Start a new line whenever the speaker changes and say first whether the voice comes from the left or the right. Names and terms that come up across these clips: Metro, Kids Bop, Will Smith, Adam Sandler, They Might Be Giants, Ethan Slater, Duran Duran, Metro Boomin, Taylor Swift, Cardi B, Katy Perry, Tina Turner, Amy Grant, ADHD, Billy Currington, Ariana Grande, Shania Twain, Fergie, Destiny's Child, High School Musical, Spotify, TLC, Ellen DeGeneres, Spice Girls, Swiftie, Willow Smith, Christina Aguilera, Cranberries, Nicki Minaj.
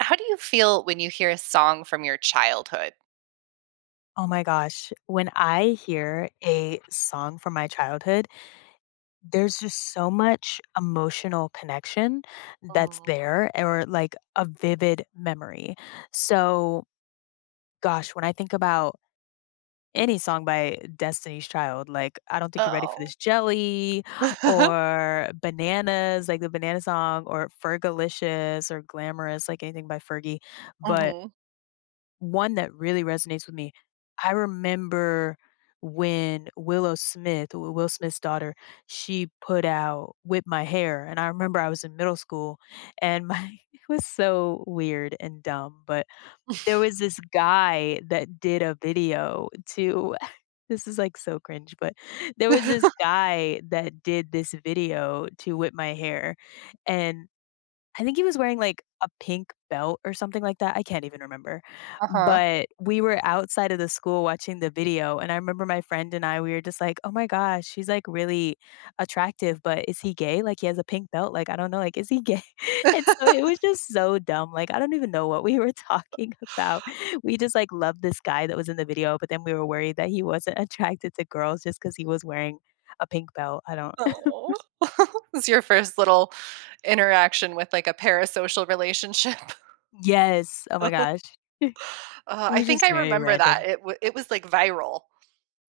right: How do you feel when you hear a song from your childhood?
left: Oh my gosh, when I hear a song from my childhood, there's just so much emotional connection that's
right: Mm.
left: there or like a vivid memory. So, gosh, when I think about any song by Destiny's Child, like I don't think you're ready for
right: Oh.
left: this jelly or bananas, like the banana song or Fergalicious or glamorous, like anything by Fergie. But
right: Mhm.
left: One that really resonates with me, I remember when Will Smith's daughter, she put out Whip My Hair, and I remember I was in middle school and my it was so weird and dumb, but there was this guy that did a video to this is, like, so cringe, but there was this guy that did this video to Whip My Hair, and I think he was wearing like a pink belt or something like that. I can't even remember.
right: Uh-huh.
left: But we were outside of the school watching the video. And I remember my friend and I, we were just like, oh my gosh, she's like really attractive, but is he gay? Like he has a pink belt. Like, I don't know. Like, is he gay? And so it was just so dumb. Like, I don't even know what we were talking about. We just like loved this guy that was in the video, but then we were worried that he wasn't attracted to girls just because he was wearing a pink belt. I don't.
right: Oh. It's your first little interaction with, like, a parasocial relationship.
left: Yes. Oh my gosh. It
right: I
left: was
right: think
left: just
right: I
left: very
right: remember that.
left: random.
right: It was, like, viral.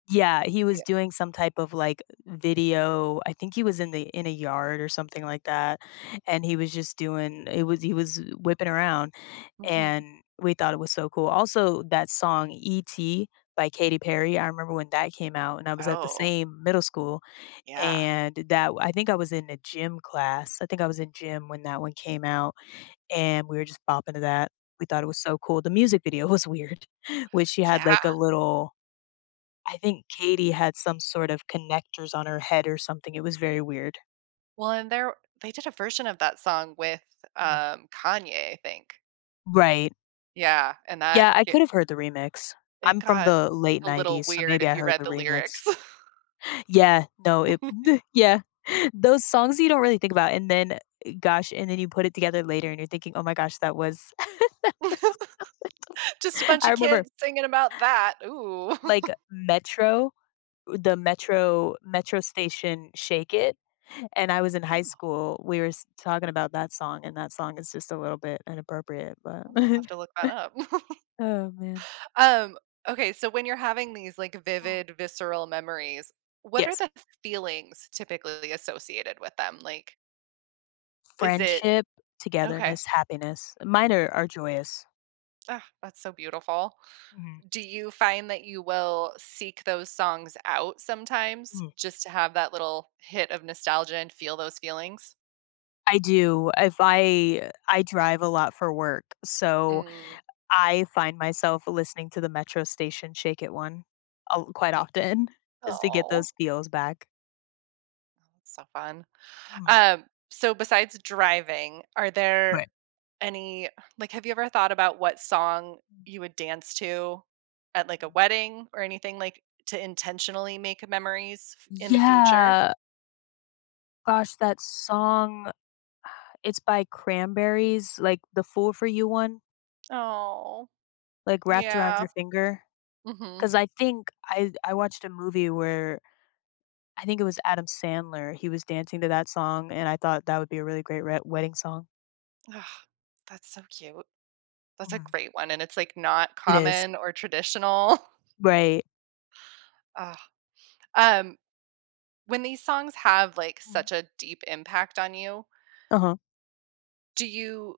left: Yeah, he was
right: Yeah.
left: doing some type of, like, video I think he was in a yard or something like that, and he was just doing it was he was whipping around,
right: Mhm.
left: and we thought it was so cool. Also, that song E.T. by Katy Perry, I remember when that came out, and I was at the
right: Oh,
left: same middle school,
right: yeah.
left: and that I think I was in a gym class. I think I was in gym when that one came out, and we were just bopping to that. We thought it was so cool. The music video was weird, which she
right: Yeah.
left: had, like, a little I think Katie had some sort of connectors on her head or something, it was very weird.
right: Well, and there they did a version of that song with,
left: Mm.
right: Kanye, I think.
left: Right.
right: Yeah, and that
left: Yeah, I
right: ge
left: could have heard the remix.
right: it
left: I'm from
right: got
left: the late
right: a little
left: '90s, so
right: weird
left: maybe
right: if
left: I
right: you
left: heard
right: read
left: the
right: the
left: remix.
right: lyrics.
left: Yeah, no, it yeah. Those songs you don't really think about, and then eh, gosh, and then you put it together later and you're thinking, "Oh my gosh, that was."
right: Just a bunch
left: I
right: of
left: remember,
right: kids singing about that. Ooh.
left: like, Metro the metro metro station Shake It, and I was in high school. We were s talking about that song, and that song is just a little bit inappropriate, but
right: I'll have to look that up.
left: Oh, man.
right: Um, okay, so when you're having these like
left: Mhm.
right: vivid, visceral memories, what are
left: Yes.
right: the feelings typically associated with them? Like, is it
left: Friendship,
right: okay?
left: togetherness, happiness. Mine are joyous.
right: Ah, that's so beautiful.
left: Mhm,
right: Do you find that you will seek those songs out sometimes
left: mhm.
right: just to have that little hit of nostalgia and feel those feelings?
left: I do. If I drive a lot for work, so
right: Mm.
left: I find myself listening to the metro station Shake It one, quite often. Just to get
right: Oh,
left: those feels back.
right: that's so fun.
left: Mhm.
right: Um, so besides driving, are there
left: But
right: any like have you ever thought about what song
left: Mm.
right: you would dance to at like a wedding or anything like to intentionally make memories in the future?
left: Yeah. Gosh, that song, it's by Cranberries, like, the "Fool for You" one,
right: Oh,
left: like, "Wrapped Around
right: yeah.
left: Your finger."
right: Mhm.
left: Because I think I watched a movie where I think it was Adam Sandler, he was dancing to that song, and I thought that would be a really great re wedding song.
right: Ugh, that's so cute. That's a
left: Mhm.
right: great one and it's like not
left: It is.
right: common or traditional.
left: Right.
right: Ugh. Um when these songs have like
left: uh
right: such a deep impact on you,
left: Uh-huh.
right: do you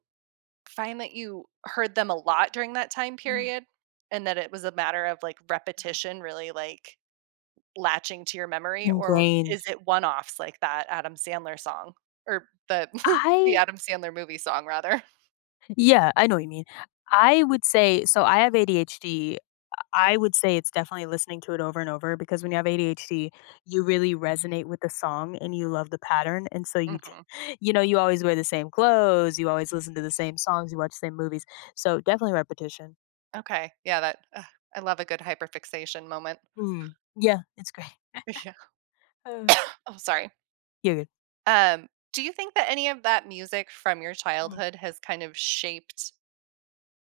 right: find that you heard them a lot during that time
left: Mhm.
right: period and that it was a matter of like
left: Mhm.
right: repetition really like latching to your memory or is
left: Ingrained.
right: it one-offs like that Adam Sandler song or the the
left: I
right: Adam Sandler movie song rather?
left: yeah, I know what you mean. I would say so I have ADHD. I would say it's definitely listening to it over and over because when you have ADHD, you really resonate with the song and you love the pattern. And so you, t-
right: Mhm.
left: you always wear the same clothes, you always listen to the same songs, you watch the same movies. So definitely repetition.
right: Okay. Yeah, that ugh, I love a good hyperfixation moment.
left: Mm. Yeah, it's great.
right: Yeah.
left: Uh,
right: Oh, sorry.
left: You're good.
right: Um, do you think that any of that music from your
left: Mm,
right: childhood has kind of shaped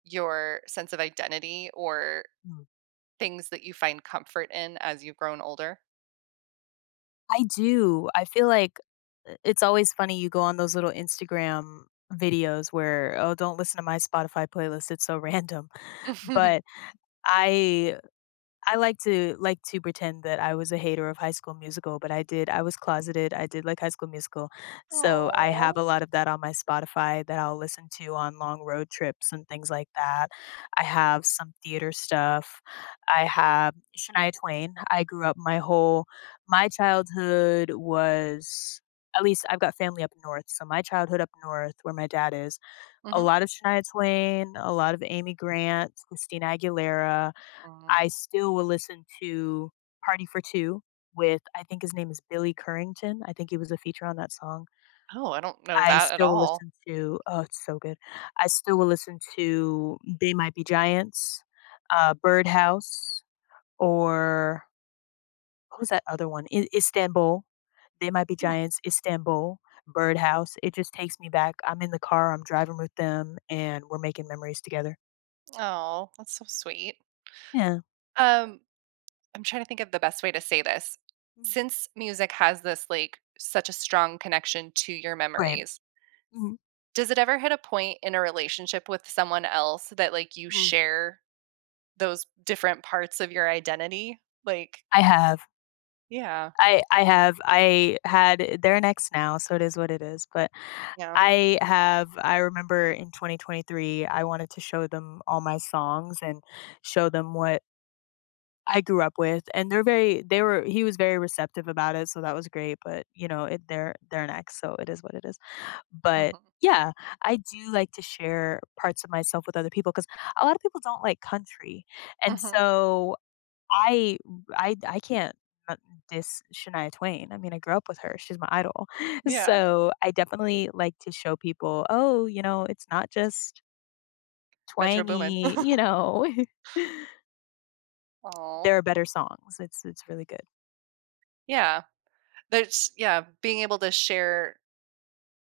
right: your sense of identity or
left: mm.
right: things that you find comfort in as you've grown older?
left: I do. I feel like it's always funny. You go on those little Instagram videos where, oh, don't listen to my Spotify playlist. It's so random. But I I like to pretend that I was a hater of High School Musical, but I did I was closeted, I did like High School Musical. So, I have
right: Oh.
left: a lot of that on my Spotify that I'll listen to on long road trips and things like that. I have some theater stuff. I have Shania Twain. I grew up my whole my childhood was at least I've got family up north, so my childhood up north where my dad is, a
right: Mhm.
left: lot of Shania Twain, a lot of Amy Grant, Christina Aguilera,
right: Mm.
left: I still will listen to Party for Two with I think his name is Billy Currington, I think he was a feature on that song.
right: Oh, I don't know
left: I
right: that at
left: still will
right: all.
left: listen to oh, it's so good. I still will listen to They Might Be Giants, Birdhouse, or what was that other one? I Istanbul. They Might Be
right: Hmm.
left: Giants, Istanbul, Birdhouse. It just takes me back. I'm in the car, I'm driving with them, and we're making memories together.
right: Aw, that's so sweet.
left: Yeah.
right: Um, I'm trying to think of the best way to say this.
left: Mhm.
right: Since music has this, like, such a strong connection to your
left: Right.
right: memories,
left: Mhm,
right: does it ever hit a point in a relationship with someone else that, like, you
left: mhm.
right: share those different parts of your identity? Like
left: I have.
right: yeah.
left: I have. I had they're next now, so it is what it is, but
right: Yeah.
left: I have I remember in 2023, I wanted to show them all my songs and show them what I grew up with, and they're very they were he was very receptive about it, so that was great, but, you know, it they're next so it is what it is. But,
right: Mhm.
left: yeah, I do like to share parts of myself with other people because a lot of people don't like country, and
right: Mhm.
left: so I I can't not diss Shania Twain. I mean, I grew up with her. She's my idol.
right: Yeah.
left: So I definitely like to show people, oh, you know, it's not just
right: Metro Boomin.
left: twangy, you know.
right: Oh,
left: There are better songs. It's really good.
right: yeah. There's yeah, being able to share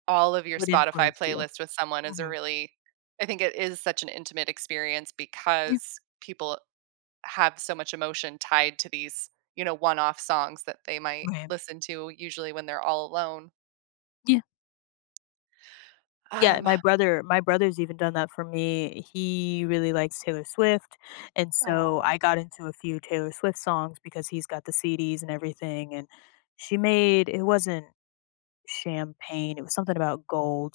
right: all of your
left: What
right: Spotify
left: influenced you?
right: playlist with someone is a
left: Hmm
right: really I think it is such an intimate experience
left: Yeah.
right: because people have so much emotion tied to these, you know, one-off songs that they might
left: Right.
right: listen to usually when they're all alone.
left: Yeah. Yeah.
right: Um,
left: My brother's even done that for me. He really likes Taylor Swift. And so
right: Oh.
left: I got into a few Taylor Swift songs because he's got the CDs and everything. And she made it wasn't champagne. It was something about gold.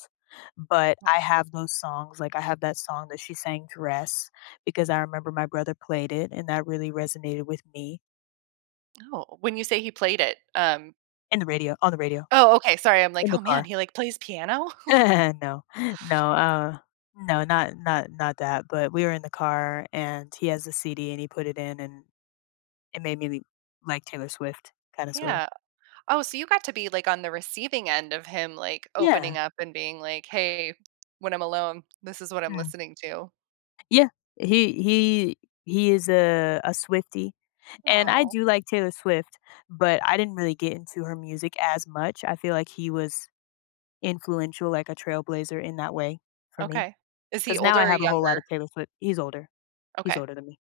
left: But I
right: oh,
left: have those songs. Like I have that song that she sang Dress because I remember my brother played it and that really resonated with me
right: oh, when you say he played it, um
left: on the radio,
right: oh, okay, sorry, I'm like,
left: in the
right: "Oh, man,
left: car.
right: he, like, plays piano?"
left: No. No, no, not that, but we were in the car and he has the CD and he put it in and it made me like Taylor Swift kind of sorta.
right: Yeah. Oh, so you got to be, like, on the receiving end of him, like,
left: Yeah.
right: opening up and being like, "Hey, when I'm alone, this is what I'm
left: Mm.
right: listening to."
left: Yeah, he he he is a Swiftie, and I
right: Oh.
left: do like Taylor Swift, but I didn't really get into her music as much. I feel like he was influential, like a trailblazer in that way for me.
right: Okay. Is he
left: Because now I
right: older or
left: have a whole lot
right: younger?
left: of Taylor Swift. He's older. He's
right: Okay.
left: older than me.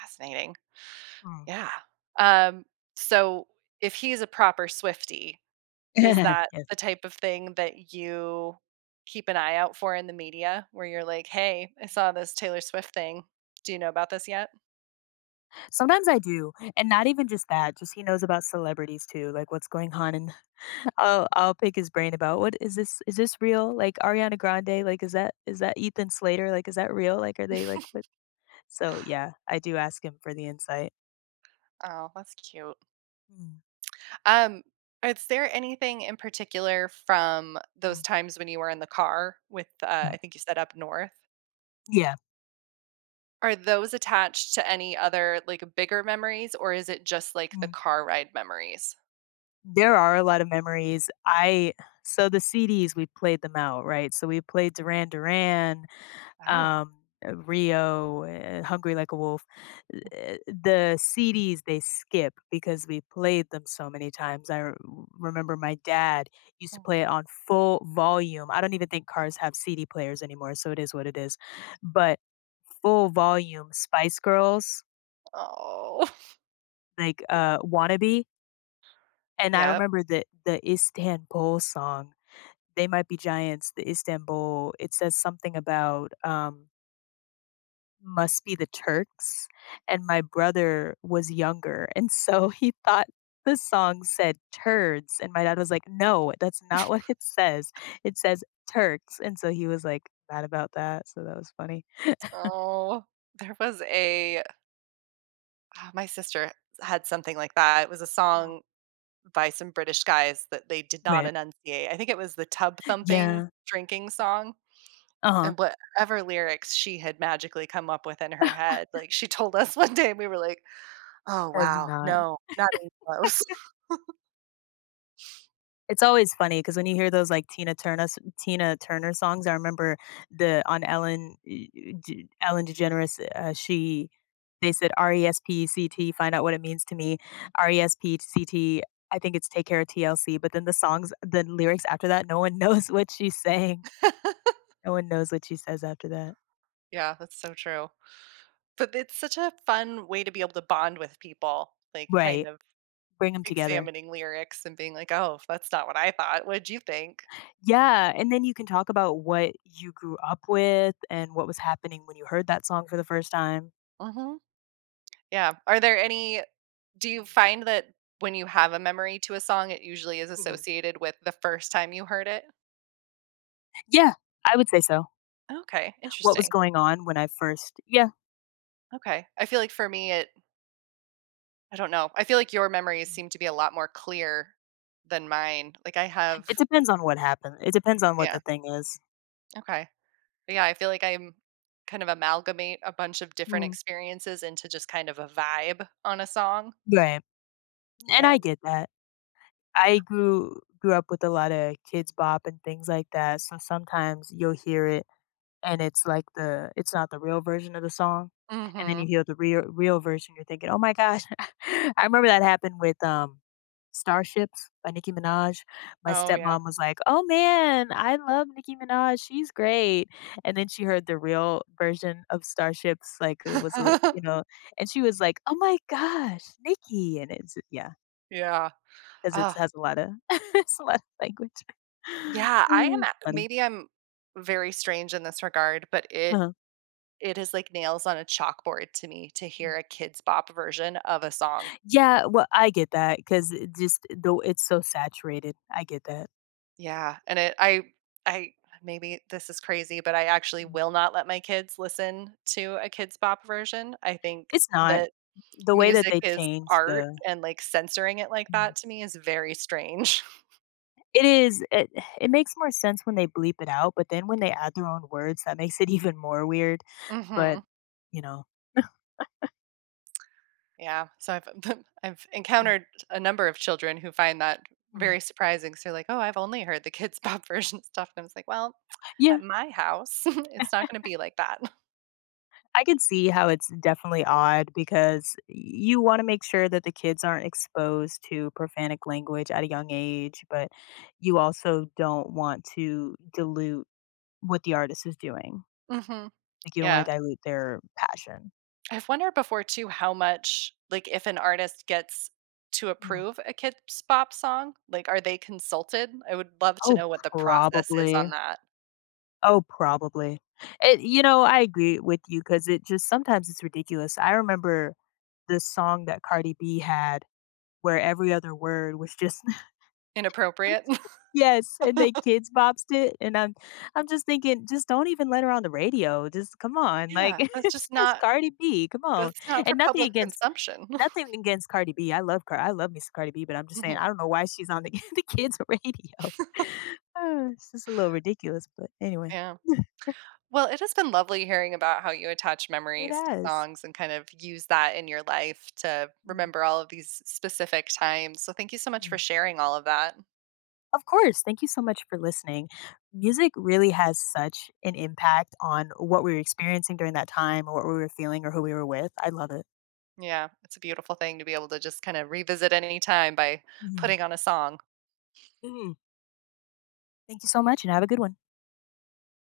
right: Fascinating.
left: Mm.
right: Yeah. Um, so if he's a proper Swiftie, is that
left: Yes.
right: the type of thing that you keep an eye out for in the media where you're like, hey, I saw this Taylor Swift thing. Do you know about this yet?
left: Sometimes I do, and not even just that. Just he knows about celebrities too, like what's going on, and I'll pick his brain about what is this? Is this real? Like Ariana Grande? Like is that Ethan Slater? Like is that real? Like are they like? So, yeah, I do ask him for the insight.
right: Oh, that's cute.
left: Mm,
right: Um, is there anything in particular from those
left: mm,
right: times when you were in the car with,
left: mm.
right: I think you said up north?
left: Yeah.
right: Are those attached to any other like bigger memories, or is it just like the
left: Mm.
right: car ride memories?
left: There are a lot of memories. I so the CDs, we played them out, right? So we played Duran Duran,
right: Oh.
left: um, Rio, Hungry Like a Wolf. The CDs they skip because we played them so many times. Remember my dad used to
right: Oh,
left: play it on full volume. I don't even think cars have CD players anymore, so it is what it is. But full volume, Spice Girls.
right: oh,
left: Like, "Wannabe," and I
right: yep.
left: remember the Istanbul song, They Might Be Giants, the Istanbul, it says something about, "Must be the Turks," and my brother was younger, and so he thought the song said "turds," and my dad was like, "No, that's not what it says Turks." And so he was, like, mad about that, so that was funny.
right: Oh, there was a ah, my sister had something like that. It was a
left: Mm,
right: song by some British guys that they did not
left: but
right: enunciate. I think it was the tub thumping
left: yeah,
right: drinking song.
left: uh-huh,
right: And whatever lyrics she had magically come up with in her head, like, she told us one day, and we were like, "Oh,
left: does
right: wow.
left: not.
right: No, not even close."
left: It's always funny because when you hear those, like, Tina Turner songs, I remember the on Ellen e e d Ellen DeGeneres, she they said RESPECT, find out what it means to me. RESPECT, I think it's take care of TLC, but then the lyrics after that, no one knows what she's saying. No one knows what she says after that.
right: Yeah, that's so true. But it's such a fun way to be able to bond with people, like, kind
left: Right.
right: of
left: Bring them together.
right: examining lyrics and being like, "Oh, that's not what I thought. What'd you think?"
left: Yeah, and then you can talk about what you grew up with and what was happening when you heard that song for the first time.
right: Mhm. Yeah. Are there any do you
left: Mhm.
right: find that when you have a memory to a song, it usually is
left: Mhm.
right: associated with the first time you heard it?
left: Yeah, I would say so.
right: Okay,
left: What was
right: interesting.
left: going on when I first yeah.
right: Okay. I feel like for me, it I don't know. I feel like your memories seem to be a lot more clear than mine. Like I have
left: It depends on what happened. It depends on what the
right: yeah,
left: thing is.
right: okay. But yeah, I feel like I'm kind of amalgamate a bunch of different
left: Mm,
right: experiences into just kind of a vibe on a song
left: right, and I
right: and
left: get that. I grew up with a lot of kids' Bop and things like that, so sometimes you'll hear it and it's not the real version of the song, and then
right: Mhm.
left: you hear the real real version, you're thinking, "Oh my gosh." I remember that happened with, Starships by Nicki Minaj. My
right: Oh yeah.
left: stepmom was like, "Oh man, I love Nicki Minaj, she's great," and then she heard the real version of Starships, like, it was a you know, and she was like, "Oh my gosh, Nicki," and it's yeah,
right: Yeah.
left: because it
right: Oh,
left: has a lotta it's a lot of language.
right: yeah, I am a
left: It's funny.
right: maybe I'm very strange in this regard, but
left: Uh-huh.
right: it is like nails on a chalkboard to me to hear a kids' Bop version of a song.
left: Yeah, well, I get that because just though it's so saturated. I get that.
right: Yeah, and it I maybe this is crazy, but I actually
left: Mm.
right: will not let my kids listen to a Kids Bop version. I think
left: It's not.
right: that
left: The way that
right: music
left: they
right: is
left: change
right: art
left: the
right: and, like, censoring it like
left: Mm.
right: that to me is very strange.
left: It is it it makes more sense when they bleep it out, but then when they add their own words, that makes it even more weird, but,
right: Mhm.
left: you know.
right: Yeah, so I've I've
left: Mm,
right: encountered a number of children who find that
left: mm.
right: very surprising, so they're like, "Oh, I've only heard the Kids Bop version of stuff," and I was like, "Well, at
left: Yeah,
right: my house, it's not gonna be like that."
left: I can see how it's definitely odd because you wanna make sure that the kids aren't exposed to profanic language at a young age, but you also don't want to dilute what the artist is doing.
right: Mhm.
left: Like, you don't wanna
right: Yeah.
left: dilute their passion.
right: I've wondered before too how much, like, if an artist gets to
left: Mm.
right: approve a kid's pop song, like, are they consulted? I would love to
left: Oh,
right: know what the process is
left: probably.
right: on that.
left: Oh, probably. It You know, I agree with you because it just sometimes it's ridiculous. I remember this song that Cardi B had where every other word was just
right: Inappropriate.
left: yes, and they kids bopsed it, and I'm just thinking, "Just don't even let her on the radio, just come on, like,
right: Yeah, that's just
left: it's just
right: not
left: Cardi B, come on."
right: that's not for
left: And
right: public consumption.
left: nothing against Cardi B, I love Car I love me some Cardi B, but I'm just saying, I
right: Mhm,
left: don't know why she's on the the kids' radio. It's just a little ridiculous, but anyway.
right: yeah. Well, it has been lovely hearing about how you attach
left: It
right: memories to
left: has.
right: songs and kind of use that in your life to
left: Mm,
right: remember all of these specific times. So thank you so much for
left: mhm.
right: sharing all of that.
left: Of course, thank you so much for listening. Music really has such an impact on what we were experiencing during that time or what we were feeling or who we were with, I love it.
right: Yeah, it's a beautiful thing to be able to just kinda revisit any time by
left: Mhm.
right: putting on a song.
left: Mhm. Thank you so much and have a good one.